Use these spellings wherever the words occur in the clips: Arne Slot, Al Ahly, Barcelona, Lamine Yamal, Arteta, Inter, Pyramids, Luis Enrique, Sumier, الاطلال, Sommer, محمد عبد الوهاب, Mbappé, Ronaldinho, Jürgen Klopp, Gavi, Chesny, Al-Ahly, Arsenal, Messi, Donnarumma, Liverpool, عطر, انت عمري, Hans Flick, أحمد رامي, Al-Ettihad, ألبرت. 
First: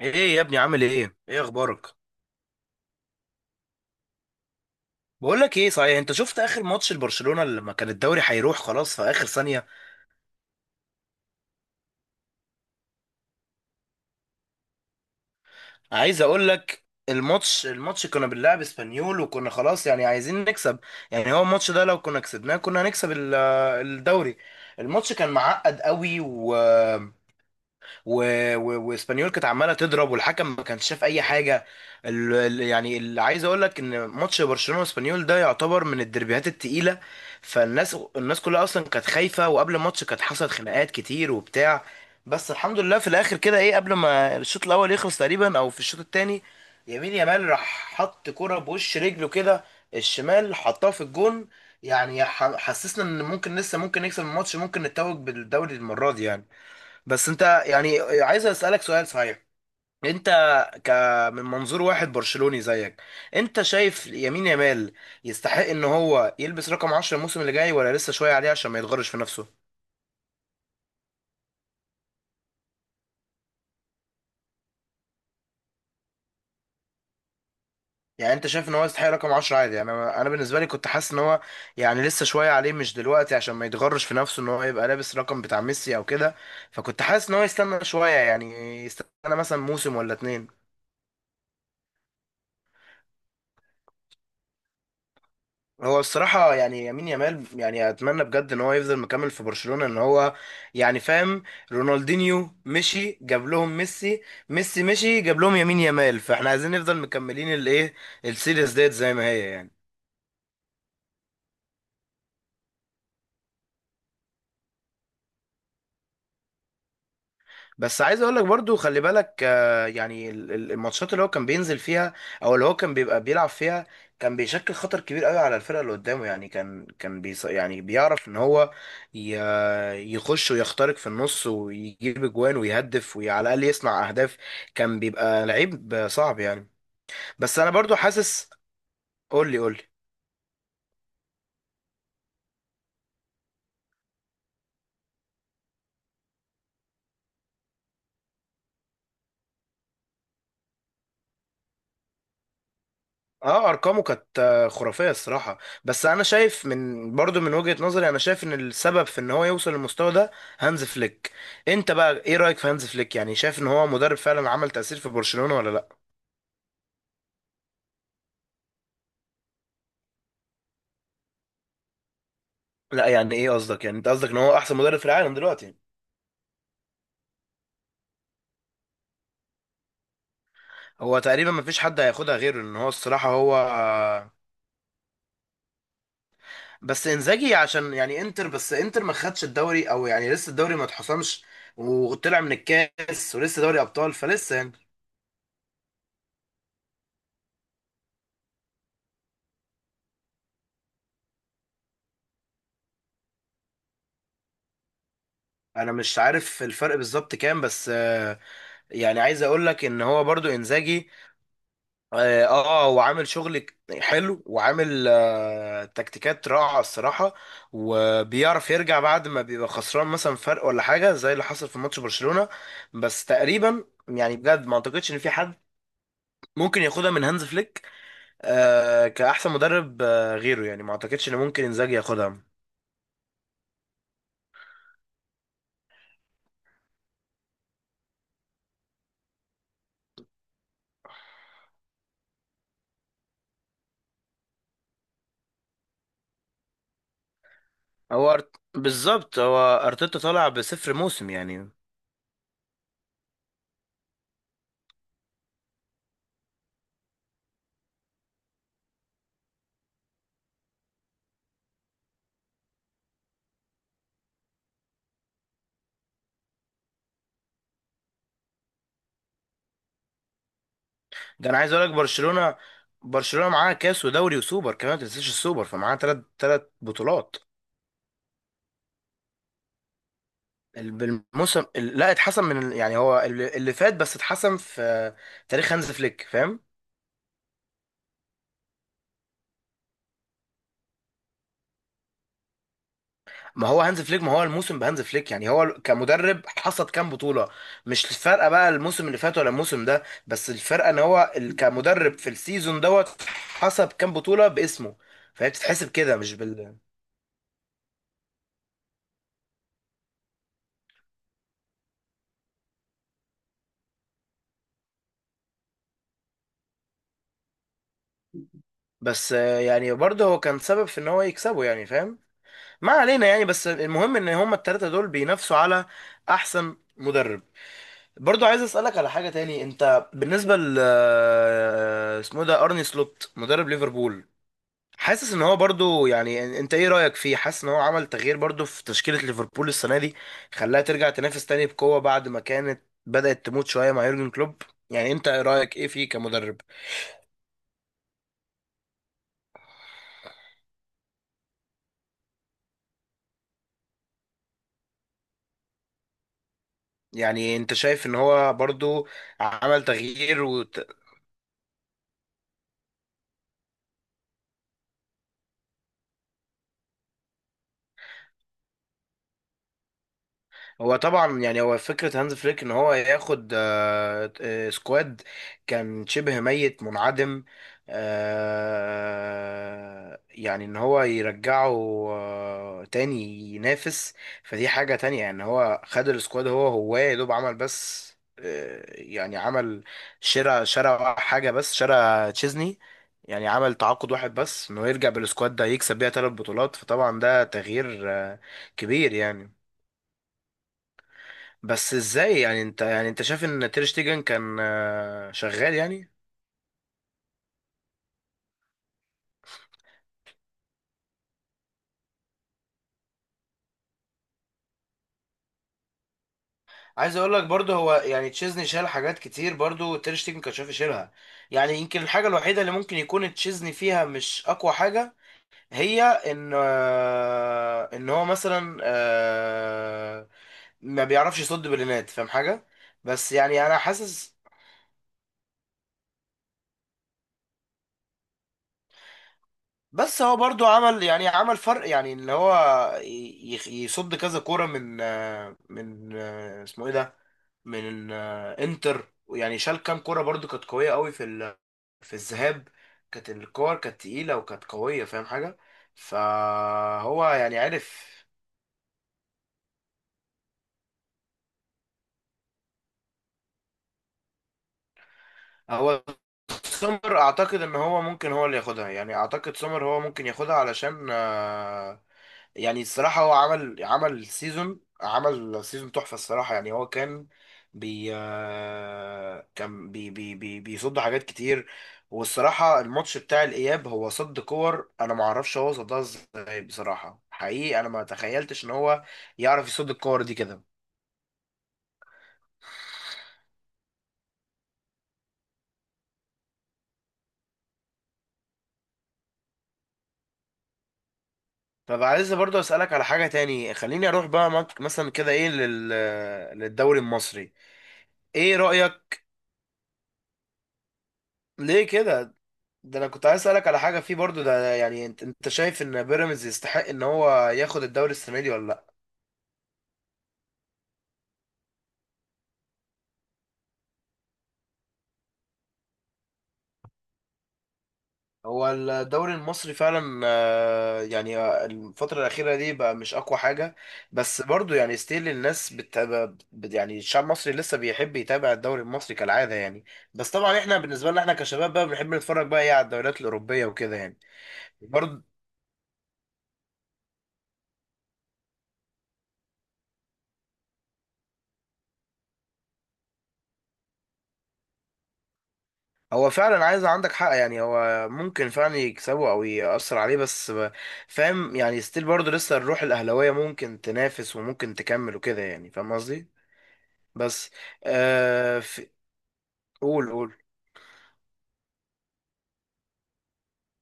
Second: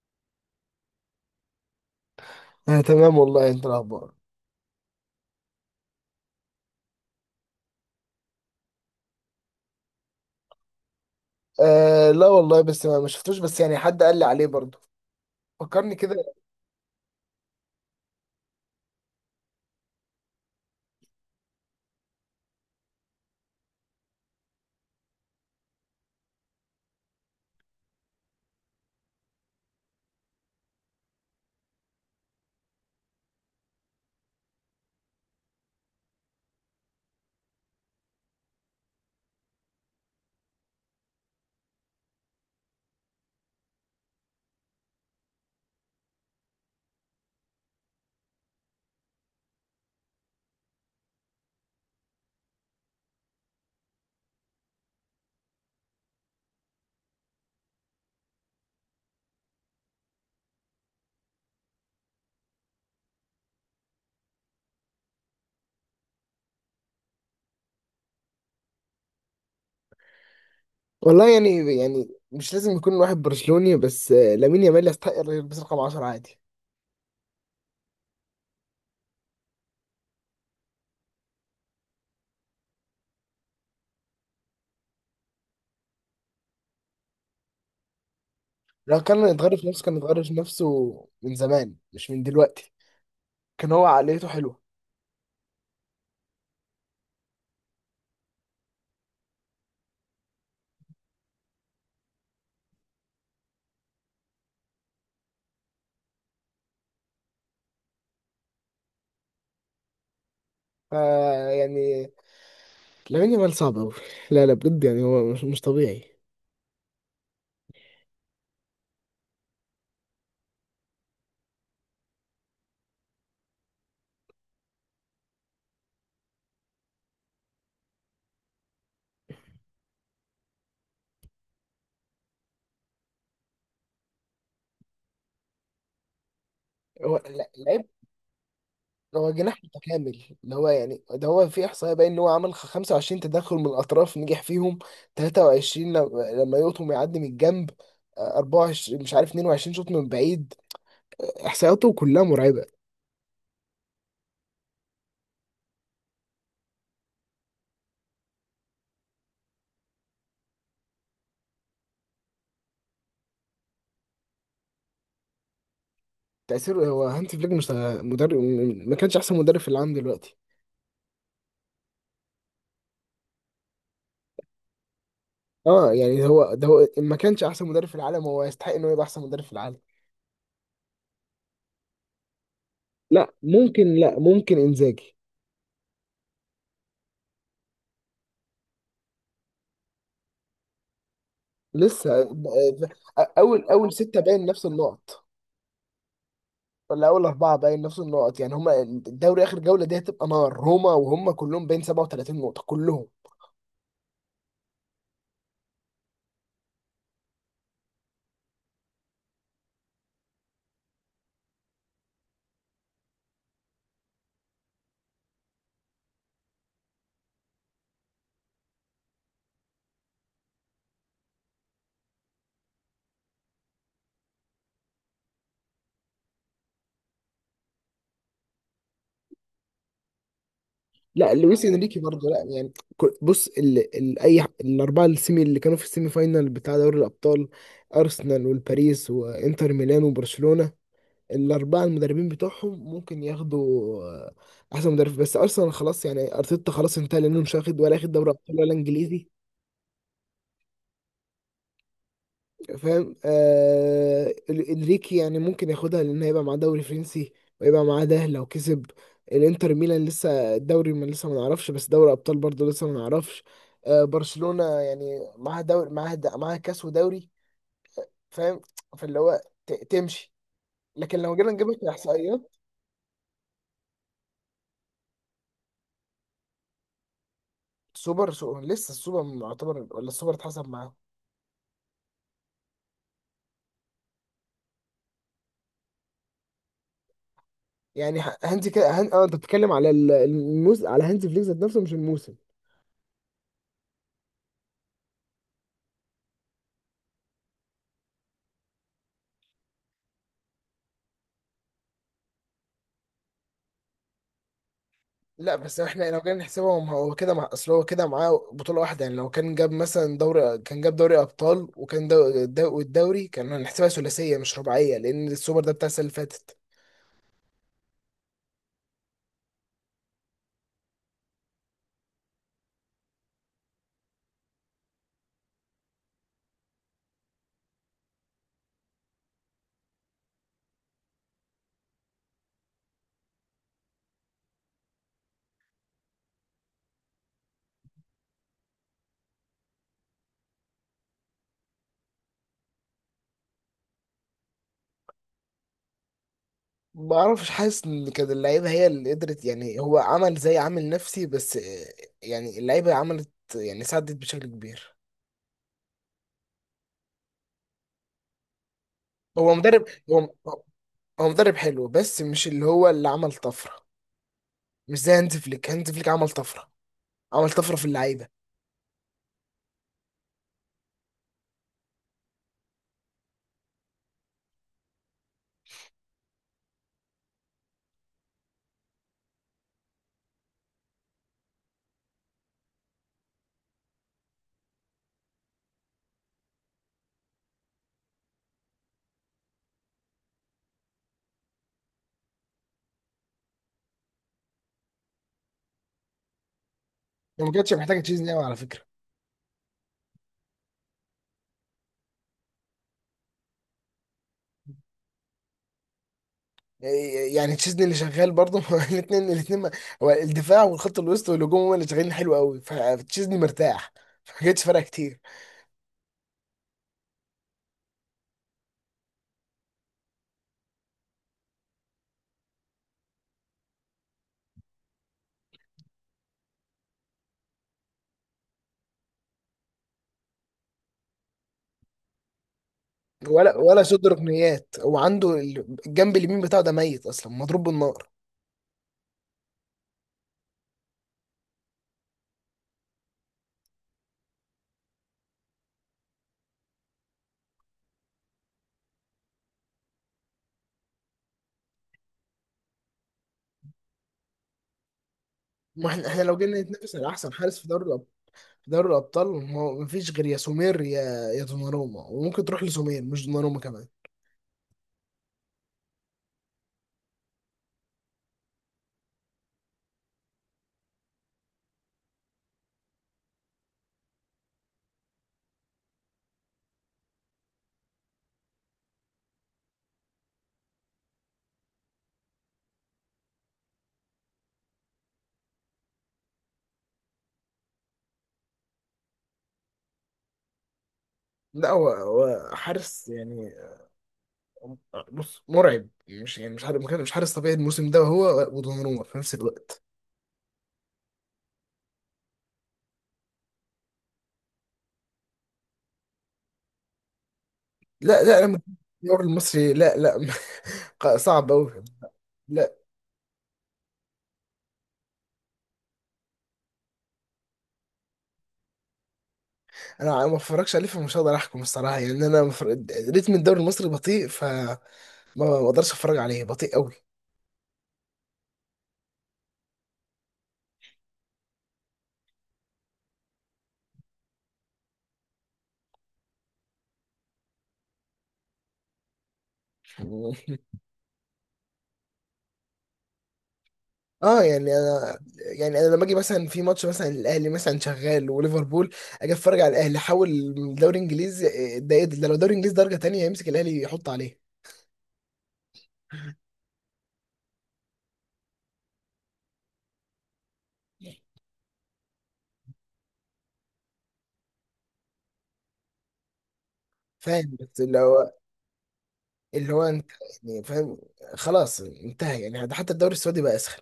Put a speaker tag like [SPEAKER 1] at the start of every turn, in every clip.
[SPEAKER 1] ايه يا ابني، عامل ايه؟ اخبارك؟
[SPEAKER 2] آه، تمام والله. انت الاخبار؟
[SPEAKER 1] بقول لك ايه، صحيح انت شفت اخر ماتش لبرشلونة لما كان الدوري هيروح خلاص في اخر ثانية؟
[SPEAKER 2] آه، لا والله، بس ما شفتوش، بس يعني حد قال لي عليه برضه. فكرني كده.
[SPEAKER 1] عايز اقول لك، الماتش كنا بنلعب اسبانيول وكنا خلاص يعني عايزين نكسب. يعني هو الماتش ده لو كنا كسبناه كنا هنكسب الدوري. الماتش كان معقد قوي و... واسبانيول كانت عماله تضرب والحكم ما كانش شاف اي حاجه. يعني اللي عايز اقول لك ان ماتش برشلونه واسبانيول ده يعتبر من الدربيهات التقيله. الناس كلها اصلا كانت خايفه، وقبل الماتش كانت حصلت خناقات كتير وبتاع. بس الحمد لله في الاخر كده، ايه، قبل ما الشوط الاول يخلص تقريبا او في الشوط الثاني، يمين يامال راح حط كرة بوش رجله كده، الشمال حطها في الجون. يعني حسسنا ان ممكن لسه ممكن نكسب الماتش، ممكن نتوج بالدوري المرة دي يعني. بس انت يعني عايز اسالك سؤال صحيح، انت ك من منظور واحد برشلوني زيك، انت شايف يمين يامال يستحق ان هو يلبس رقم 10 الموسم اللي جاي ولا لسه شويه عليه عشان ما يتغرش في نفسه؟
[SPEAKER 2] والله يعني مش لازم يكون واحد برشلوني، بس لامين يامال يستحق يلبس رقم 10 عادي.
[SPEAKER 1] يعني انت شايف ان هو يستحق رقم 10 عادي؟ يعني انا بالنسبه لي كنت حاسس ان هو يعني لسه شويه عليه، مش دلوقتي، عشان ما يتغرش في نفسه ان هو يبقى لابس رقم بتاع ميسي او كده. فكنت حاسس ان هو يستنى شويه يعني،
[SPEAKER 2] لو كان
[SPEAKER 1] يستنى
[SPEAKER 2] يتغير
[SPEAKER 1] مثلا
[SPEAKER 2] في نفسه،
[SPEAKER 1] موسم
[SPEAKER 2] كان
[SPEAKER 1] ولا
[SPEAKER 2] يتغير في
[SPEAKER 1] اتنين.
[SPEAKER 2] نفسه من زمان، مش من دلوقتي. كان هو عقليته حلوه.
[SPEAKER 1] هو الصراحة يعني يمين يامال يعني أتمنى بجد إن هو يفضل مكمل في برشلونة، إن هو يعني فاهم، رونالدينيو مشي جاب لهم ميسي، ميسي مشي جاب لهم يمين يامال، فإحنا عايزين نفضل مكملين الإيه، السيريز ديت زي ما هي يعني.
[SPEAKER 2] فا يعني لامين يامال صعب قوي. لا لا، بجد يعني هو مش طبيعي.
[SPEAKER 1] بس عايز اقول لك برضو، خلي بالك آه، يعني الماتشات اللي هو كان بينزل فيها او اللي هو كان بيبقى بيلعب فيها، كان بيشكل خطر كبير قوي على الفرقه اللي قدامه. يعني كان يعني بيعرف ان هو ي- يخش ويخترق في النص ويجيب اجوان ويهدف وعلى الاقل يصنع اهداف. كان بيبقى لعيب صعب يعني.
[SPEAKER 2] هو
[SPEAKER 1] بس انا
[SPEAKER 2] لعيب.
[SPEAKER 1] برضو حاسس،
[SPEAKER 2] هو
[SPEAKER 1] قول لي
[SPEAKER 2] جناح
[SPEAKER 1] قول لي.
[SPEAKER 2] متكامل، اللي هو يعني ده هو، في احصائيه باين ان هو عمل 25 تدخل من الاطراف نجح فيهم. 23 لما يقطم يعدي من الجنب. 24 مش عارف، 22 شوط من بعيد. احصائياته كلها مرعبه.
[SPEAKER 1] اه، ارقامه كانت آه، خرافيه الصراحه. بس انا شايف، من برضو من وجهه نظري، انا شايف ان السبب في ان هو يوصل للمستوى ده هانز فليك. انت بقى ايه رايك في هانز فليك؟ يعني شايف ان هو مدرب فعلا عمل تاثير في برشلونه ولا لا؟
[SPEAKER 2] تاثيره، هو هانسي فليك مش مدرب، ما كانش احسن مدرب في العالم دلوقتي.
[SPEAKER 1] لا يعني ايه قصدك؟ يعني انت قصدك ان هو احسن مدرب في العالم دلوقتي؟
[SPEAKER 2] اه يعني هو ده. هو ما كانش احسن مدرب في العالم، هو يستحق انه يبقى احسن مدرب في العالم.
[SPEAKER 1] هو تقريبا ما فيش حد هياخدها غيره، ان هو الصراحه
[SPEAKER 2] لا
[SPEAKER 1] هو
[SPEAKER 2] ممكن، لا
[SPEAKER 1] آه،.
[SPEAKER 2] ممكن انزاجي.
[SPEAKER 1] بس انزاجي عشان يعني انتر، بس انتر ما خدش الدوري او يعني لسه الدوري ما اتحسمش،
[SPEAKER 2] لسه
[SPEAKER 1] وطلع من الكاس، ولسه
[SPEAKER 2] اول
[SPEAKER 1] دوري
[SPEAKER 2] اول
[SPEAKER 1] ابطال
[SPEAKER 2] سته باين
[SPEAKER 1] فلسه
[SPEAKER 2] نفس
[SPEAKER 1] يعني.
[SPEAKER 2] النقط، ولا اول اربعه باين نفس النقط. يعني هما الدوري اخر جوله دي هتبقى نار. روما وهم كلهم باين 37 نقطه كلهم.
[SPEAKER 1] انا مش عارف الفرق بالظبط كام، بس آه، يعني عايز اقول لك ان هو برضو انزاجي. اه آه، هو عامل شغل حلو، وعامل آه تكتيكات رائعه الصراحه، وبيعرف يرجع بعد ما بيبقى خسران مثلا فرق ولا حاجه، زي اللي حصل في ماتش برشلونه. بس تقريبا يعني بجد ما اعتقدش ان في حد ممكن ياخدها من هانز فليك آه، كاحسن مدرب آه غيره. يعني ما اعتقدش
[SPEAKER 2] لا،
[SPEAKER 1] ان ممكن
[SPEAKER 2] لويس
[SPEAKER 1] انزاجي
[SPEAKER 2] انريكي برضه،
[SPEAKER 1] ياخدها.
[SPEAKER 2] لا يعني. بص، اي الاربعه السيمي اللي كانوا في السيمي فاينال بتاع دوري الابطال. ارسنال والباريس وانتر ميلان وبرشلونه. الاربعه المدربين بتوعهم ممكن ياخدوا آه، احسن مدرب. بس ارسنال خلاص، يعني ارتيتا خلاص انتهى، لانه مش واخد ولا اخد دوري
[SPEAKER 1] هو
[SPEAKER 2] ابطال ولا انجليزي.
[SPEAKER 1] بالظبط هو ارتيتا طالع بصفر موسم يعني.
[SPEAKER 2] فاهم. انريكي يعني ممكن ياخدها، لان هيبقى معاه دوري فرنسي، ويبقى معاه، ده لو كسب. الانتر ميلان لسه الدوري ما نعرفش، بس دوري ابطال برضه لسه ما نعرفش. برشلونة يعني معاها دوري، معاها معاها كاس ودوري. فاهم. فاللي هو تمشي. لكن لو
[SPEAKER 1] ده
[SPEAKER 2] جينا
[SPEAKER 1] انا عايز
[SPEAKER 2] نجيبها
[SPEAKER 1] اقول لك،
[SPEAKER 2] كاحصائيات.
[SPEAKER 1] برشلونة، برشلونة معاها كاس ودوري وسوبر كمان، ما تنساش السوبر، فمعاها ثلاث بطولات.
[SPEAKER 2] سوبر سو لسه السوبر معتبر، ولا السوبر اتحسب معاه؟
[SPEAKER 1] بالموسم لا، اتحسم من يعني هو اللي فات، بس اتحسم في تاريخ هانز فليك، فاهم؟
[SPEAKER 2] يعني هانزي كده اه، انت بتتكلم على على هانزي فليك ذات نفسه، مش الموسم.
[SPEAKER 1] ما هو هانز فليك، ما هو الموسم بهانز فليك. يعني هو كمدرب حصد كام بطولة؟ مش الفرقة بقى الموسم اللي فات ولا الموسم ده، بس الفرقة ان هو كمدرب في السيزون دوت حسب كام بطولة باسمه. فهي
[SPEAKER 2] لا بس
[SPEAKER 1] بتتحسب
[SPEAKER 2] احنا
[SPEAKER 1] كده
[SPEAKER 2] لو
[SPEAKER 1] مش
[SPEAKER 2] جينا
[SPEAKER 1] بال.
[SPEAKER 2] نحسبهم هو كده، مع اصل هو كده معاه بطولة واحدة. يعني لو كان جاب مثلا دوري، كان جاب دوري ابطال، وكان والدوري، كان هنحسبها ثلاثية مش رباعية، لان السوبر ده بتاع السنة اللي فاتت.
[SPEAKER 1] بس آه، يعني برضه هو كان سبب في ان هو يكسبه يعني فاهم. ما علينا يعني، بس المهم ان هما التلاتة دول بينافسوا على احسن مدرب. برضو عايز اسالك على حاجة تاني، انت بالنسبة ل آه، اسمه ده ارني سلوت مدرب ليفربول، حاسس ان هو برضو يعني، انت ايه رأيك فيه؟ حاسس ان هو عمل تغيير برضو في تشكيلة ليفربول السنة دي، خلاها ترجع تنافس تاني بقوة بعد ما كانت بدأت تموت شوية مع يورجن كلوب؟ يعني انت إيه رأيك ايه فيه كمدرب؟
[SPEAKER 2] ما اعرفش. حاسس ان كده اللعيبة هي اللي قدرت، يعني هو عمل زي عامل نفسي بس. يعني اللعيبة عملت، يعني ساعدت بشكل كبير.
[SPEAKER 1] يعني انت شايف ان هو برضو
[SPEAKER 2] هو
[SPEAKER 1] عمل
[SPEAKER 2] مدرب. هو
[SPEAKER 1] تغيير؟
[SPEAKER 2] مدرب حلو، بس مش اللي هو اللي عمل طفرة. مش زي هانز فليك. هانز فليك عمل طفرة، عمل طفرة في اللعيبة.
[SPEAKER 1] هو طبعا يعني هو فكرة هانز فليك ان هو ياخد آه، آه، سكواد كان شبه ميت منعدم، آه، يعني ان هو يرجعه آه، تاني، ينافس. فدي حاجة تانية. يعني هو خد السكواد، هو يا دوب عمل بس آه، يعني عمل شراء حاجة، بس شراء تشيزني. يعني عمل تعاقد واحد بس، انه يرجع بالسكواد ده يكسب بيها ثلاث بطولات. فطبعا ده
[SPEAKER 2] هو ما كانتش محتاجة
[SPEAKER 1] تغيير
[SPEAKER 2] تشيزني
[SPEAKER 1] آه،
[SPEAKER 2] قوي على فكرة.
[SPEAKER 1] كبير يعني. بس ازاي؟ يعني انت، يعني انت شايف ان تير شتيجن كان آه، شغال يعني؟
[SPEAKER 2] يعني تشيزني اللي شغال برضه. الاثنين الاثنين هو الدفاع والخط الوسط والهجوم هم اللي شغالين حلو قوي، فتشيزني مرتاح. ما جاتش فرق كتير.
[SPEAKER 1] عايز اقول لك برضه هو يعني تشيزني شال حاجات كتير، برضه تير شتيجن كان شايف يشيلها. يعني يمكن الحاجه الوحيده اللي ممكن يكون تشيزني فيها مش اقوى حاجه، هي ان آه، ان هو مثلا آه، ما بيعرفش يصد بلينات، فاهم حاجه؟ بس
[SPEAKER 2] ولا
[SPEAKER 1] يعني انا
[SPEAKER 2] ولا شد
[SPEAKER 1] حاسس،
[SPEAKER 2] ركنيات. هو عنده الجنب اليمين بتاعه ده ميت اصلا، مضروب بالنار.
[SPEAKER 1] بس هو برضو عمل يعني عمل فرق يعني، اللي هو يصد كذا كورة من آه، من آه، اسمه ايه ده، من آه، انتر. يعني شال كام كورة برضو كانت قوية قوي في في الذهاب. كانت الكور كانت تقيلة وكانت قوية، فاهم حاجة؟
[SPEAKER 2] ما احنا لو جينا نتنافس على
[SPEAKER 1] فهو
[SPEAKER 2] احسن
[SPEAKER 1] يعني
[SPEAKER 2] حارس في دوري الابطال.
[SPEAKER 1] عارف
[SPEAKER 2] في دوري الابطال ما فيش غير يا سومير، يا دوناروما. وممكن تروح لسومير مش دوناروما كمان.
[SPEAKER 1] هو. سومر اعتقد ان هو ممكن هو اللي ياخدها يعني، اعتقد سومر هو ممكن ياخدها علشان آه، يعني الصراحة هو عمل سيزون، عمل سيزون تحفة الصراحة. يعني هو كان بي آه، كان بي بي بي بيصد حاجات كتير. والصراحة الماتش بتاع الإياب هو صد كور أنا ما اعرفش هو صدها ازاي بصراحة، حقيقي أنا ما تخيلتش إن هو يعرف يصد الكور دي كده.
[SPEAKER 2] لا، هو حارس يعني. بص مرعب، مش يعني مش حارس طبيعي الموسم ده، هو ودوناروما في نفس الوقت.
[SPEAKER 1] طب عايز برضه أسألك على حاجة تاني، خليني أروح بقى مثلا كده إيه للدوري المصري،
[SPEAKER 2] لا لا
[SPEAKER 1] ايه
[SPEAKER 2] انا.
[SPEAKER 1] رأيك؟
[SPEAKER 2] الدوري المصري لا لا. صعب قوي.
[SPEAKER 1] ليه كده؟
[SPEAKER 2] لا
[SPEAKER 1] ده انا كنت عايز اسألك على حاجة فيه برضو، ده يعني انت، انت شايف ان بيراميدز يستحق ان هو ياخد الدوري السنة دي ولا لا؟
[SPEAKER 2] انا ما اتفرجش عليه، فمش هقدر احكم الصراحه. يعني انا ريتم الدوري المصري بطيء، ما اقدرش اتفرج عليه، بطيء قوي.
[SPEAKER 1] هو الدوري المصري فعلا آه، يعني آه، الفترة الأخيرة دي بقى مش أقوى حاجة. بس برضو يعني ستيل الناس بتتابع، يعني الشعب المصري لسه بيحب يتابع الدوري المصري كالعادة يعني. بس طبعا احنا بالنسبة لنا احنا كشباب بقى بنحب نتفرج بقى ايه على الدوريات الأوروبية وكده يعني.
[SPEAKER 2] اه يعني انا.
[SPEAKER 1] برضو
[SPEAKER 2] يعني انا لما اجي مثلا في ماتش مثلا، الاهلي مثلا شغال وليفربول، اجي اتفرج على الاهلي، حاول. من دوري انجليزي إيه ده ايه ده ده لو دوري انجليزي درجه تانية، يمسك الاهلي يحط عليه.
[SPEAKER 1] هو فعلا، عايز، عندك حق يعني، هو ممكن فعلا يكسبه او يأثر عليه بس فاهم يعني؟ ستيل برضه لسه الروح الاهلاويه ممكن تنافس وممكن تكمل وكده يعني، فاهم قصدي؟ بس
[SPEAKER 2] فاهم، بس اللي هو،
[SPEAKER 1] آه في،
[SPEAKER 2] اللي هو انت،
[SPEAKER 1] قول قول.
[SPEAKER 2] يعني فاهم. خلاص انتهى، يعني حتى الدوري السعودي بقى اسخن.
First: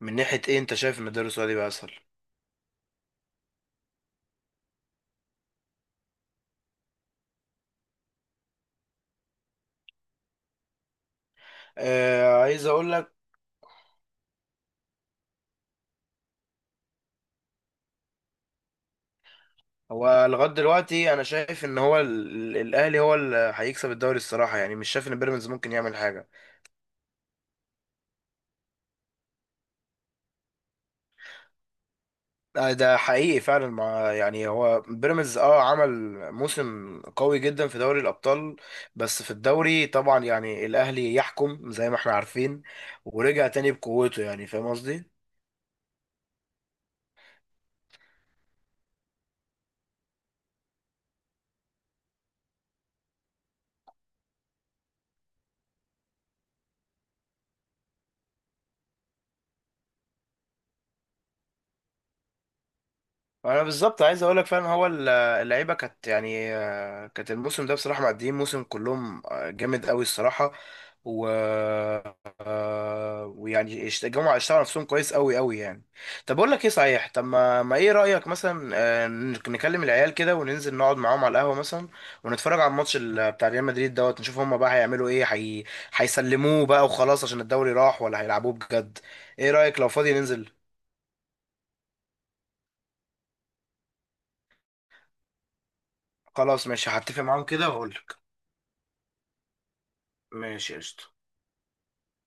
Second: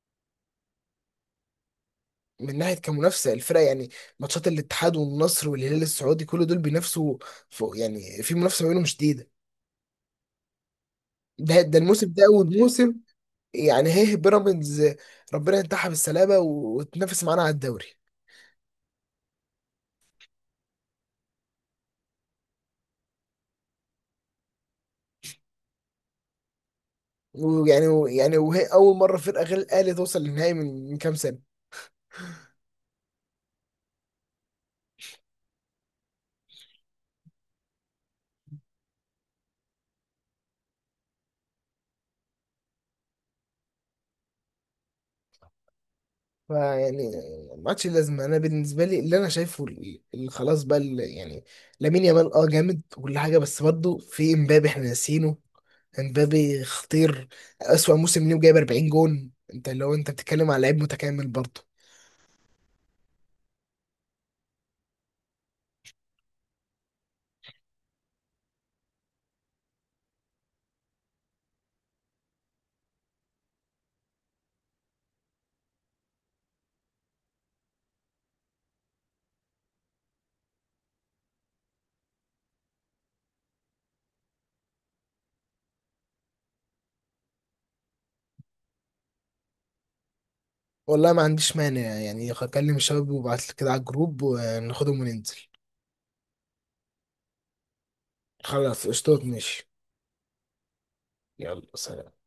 [SPEAKER 1] من ناحيه ايه؟ انت شايف ان الدوري السعودي بقى اسهل؟
[SPEAKER 2] من ناحيه كمنافسه الفرق يعني. ماتشات الاتحاد والنصر والهلال السعودي كل دول بينافسوا فوق، يعني في منافسه ما بينهم شديده. ده الموسم ده
[SPEAKER 1] آه
[SPEAKER 2] اول
[SPEAKER 1] عايز اقول
[SPEAKER 2] موسم،
[SPEAKER 1] لك،
[SPEAKER 2] يعني هيه بيراميدز. ربنا ينتحها بالسلامه وتنافس معانا على الدوري.
[SPEAKER 1] هو لغايه دلوقتي انا شايف ان هو الاهلي هو اللي هيكسب الدوري الصراحه يعني، مش شايف ان بيراميدز ممكن يعمل حاجه.
[SPEAKER 2] ويعني وهي اول مره فرقه غير الاهلي توصل للنهائي من كام سنه.
[SPEAKER 1] آه، ده حقيقي فعلا. مع يعني هو بيراميدز اه عمل موسم قوي جدا في دوري الابطال، بس في الدوري طبعا يعني الاهلي يحكم زي ما احنا عارفين، ورجع تاني بقوته، يعني فاهم قصدي.
[SPEAKER 2] فيعني ما عادش لازمه. انا بالنسبه لي اللي انا شايفه خلاص بقى، يعني لامين يامال اه جامد وكل حاجه، بس برضه في امبابي احنا ناسينه. امبابي خطير، أسوأ موسم ليه وجايب 40 جون. انت لو انت بتتكلم على لعيب متكامل برضه.
[SPEAKER 1] انا بالظبط عايز اقول لك فعلا هو اللعيبه كانت يعني آه، كانت الموسم ده بصراحه معديين موسم كلهم آه، جامد قوي الصراحه. و آه، ويعني الجماعه اشتغلوا نفسهم كويس قوي يعني. طب اقول لك ايه صحيح، طب ما, ما ايه رايك مثلا آه، نكلم العيال كده وننزل نقعد معاهم على القهوه مثلا ونتفرج على الماتش بتاع ريال مدريد دوت نشوف هم بقى هيعملوا ايه، هيسلموه بقى وخلاص عشان الدوري راح، ولا هيلعبوه بجد؟ ايه رايك لو فاضي ننزل؟
[SPEAKER 2] والله ما عنديش مانع، يعني هكلم الشباب وابعت لك كده على الجروب وناخدهم وننزل.
[SPEAKER 1] خلاص ماشي، هتفق معاهم كده واقول لك.
[SPEAKER 2] خلاص قشطات ماشي.
[SPEAKER 1] ماشي قشطة.
[SPEAKER 2] يلا سلام.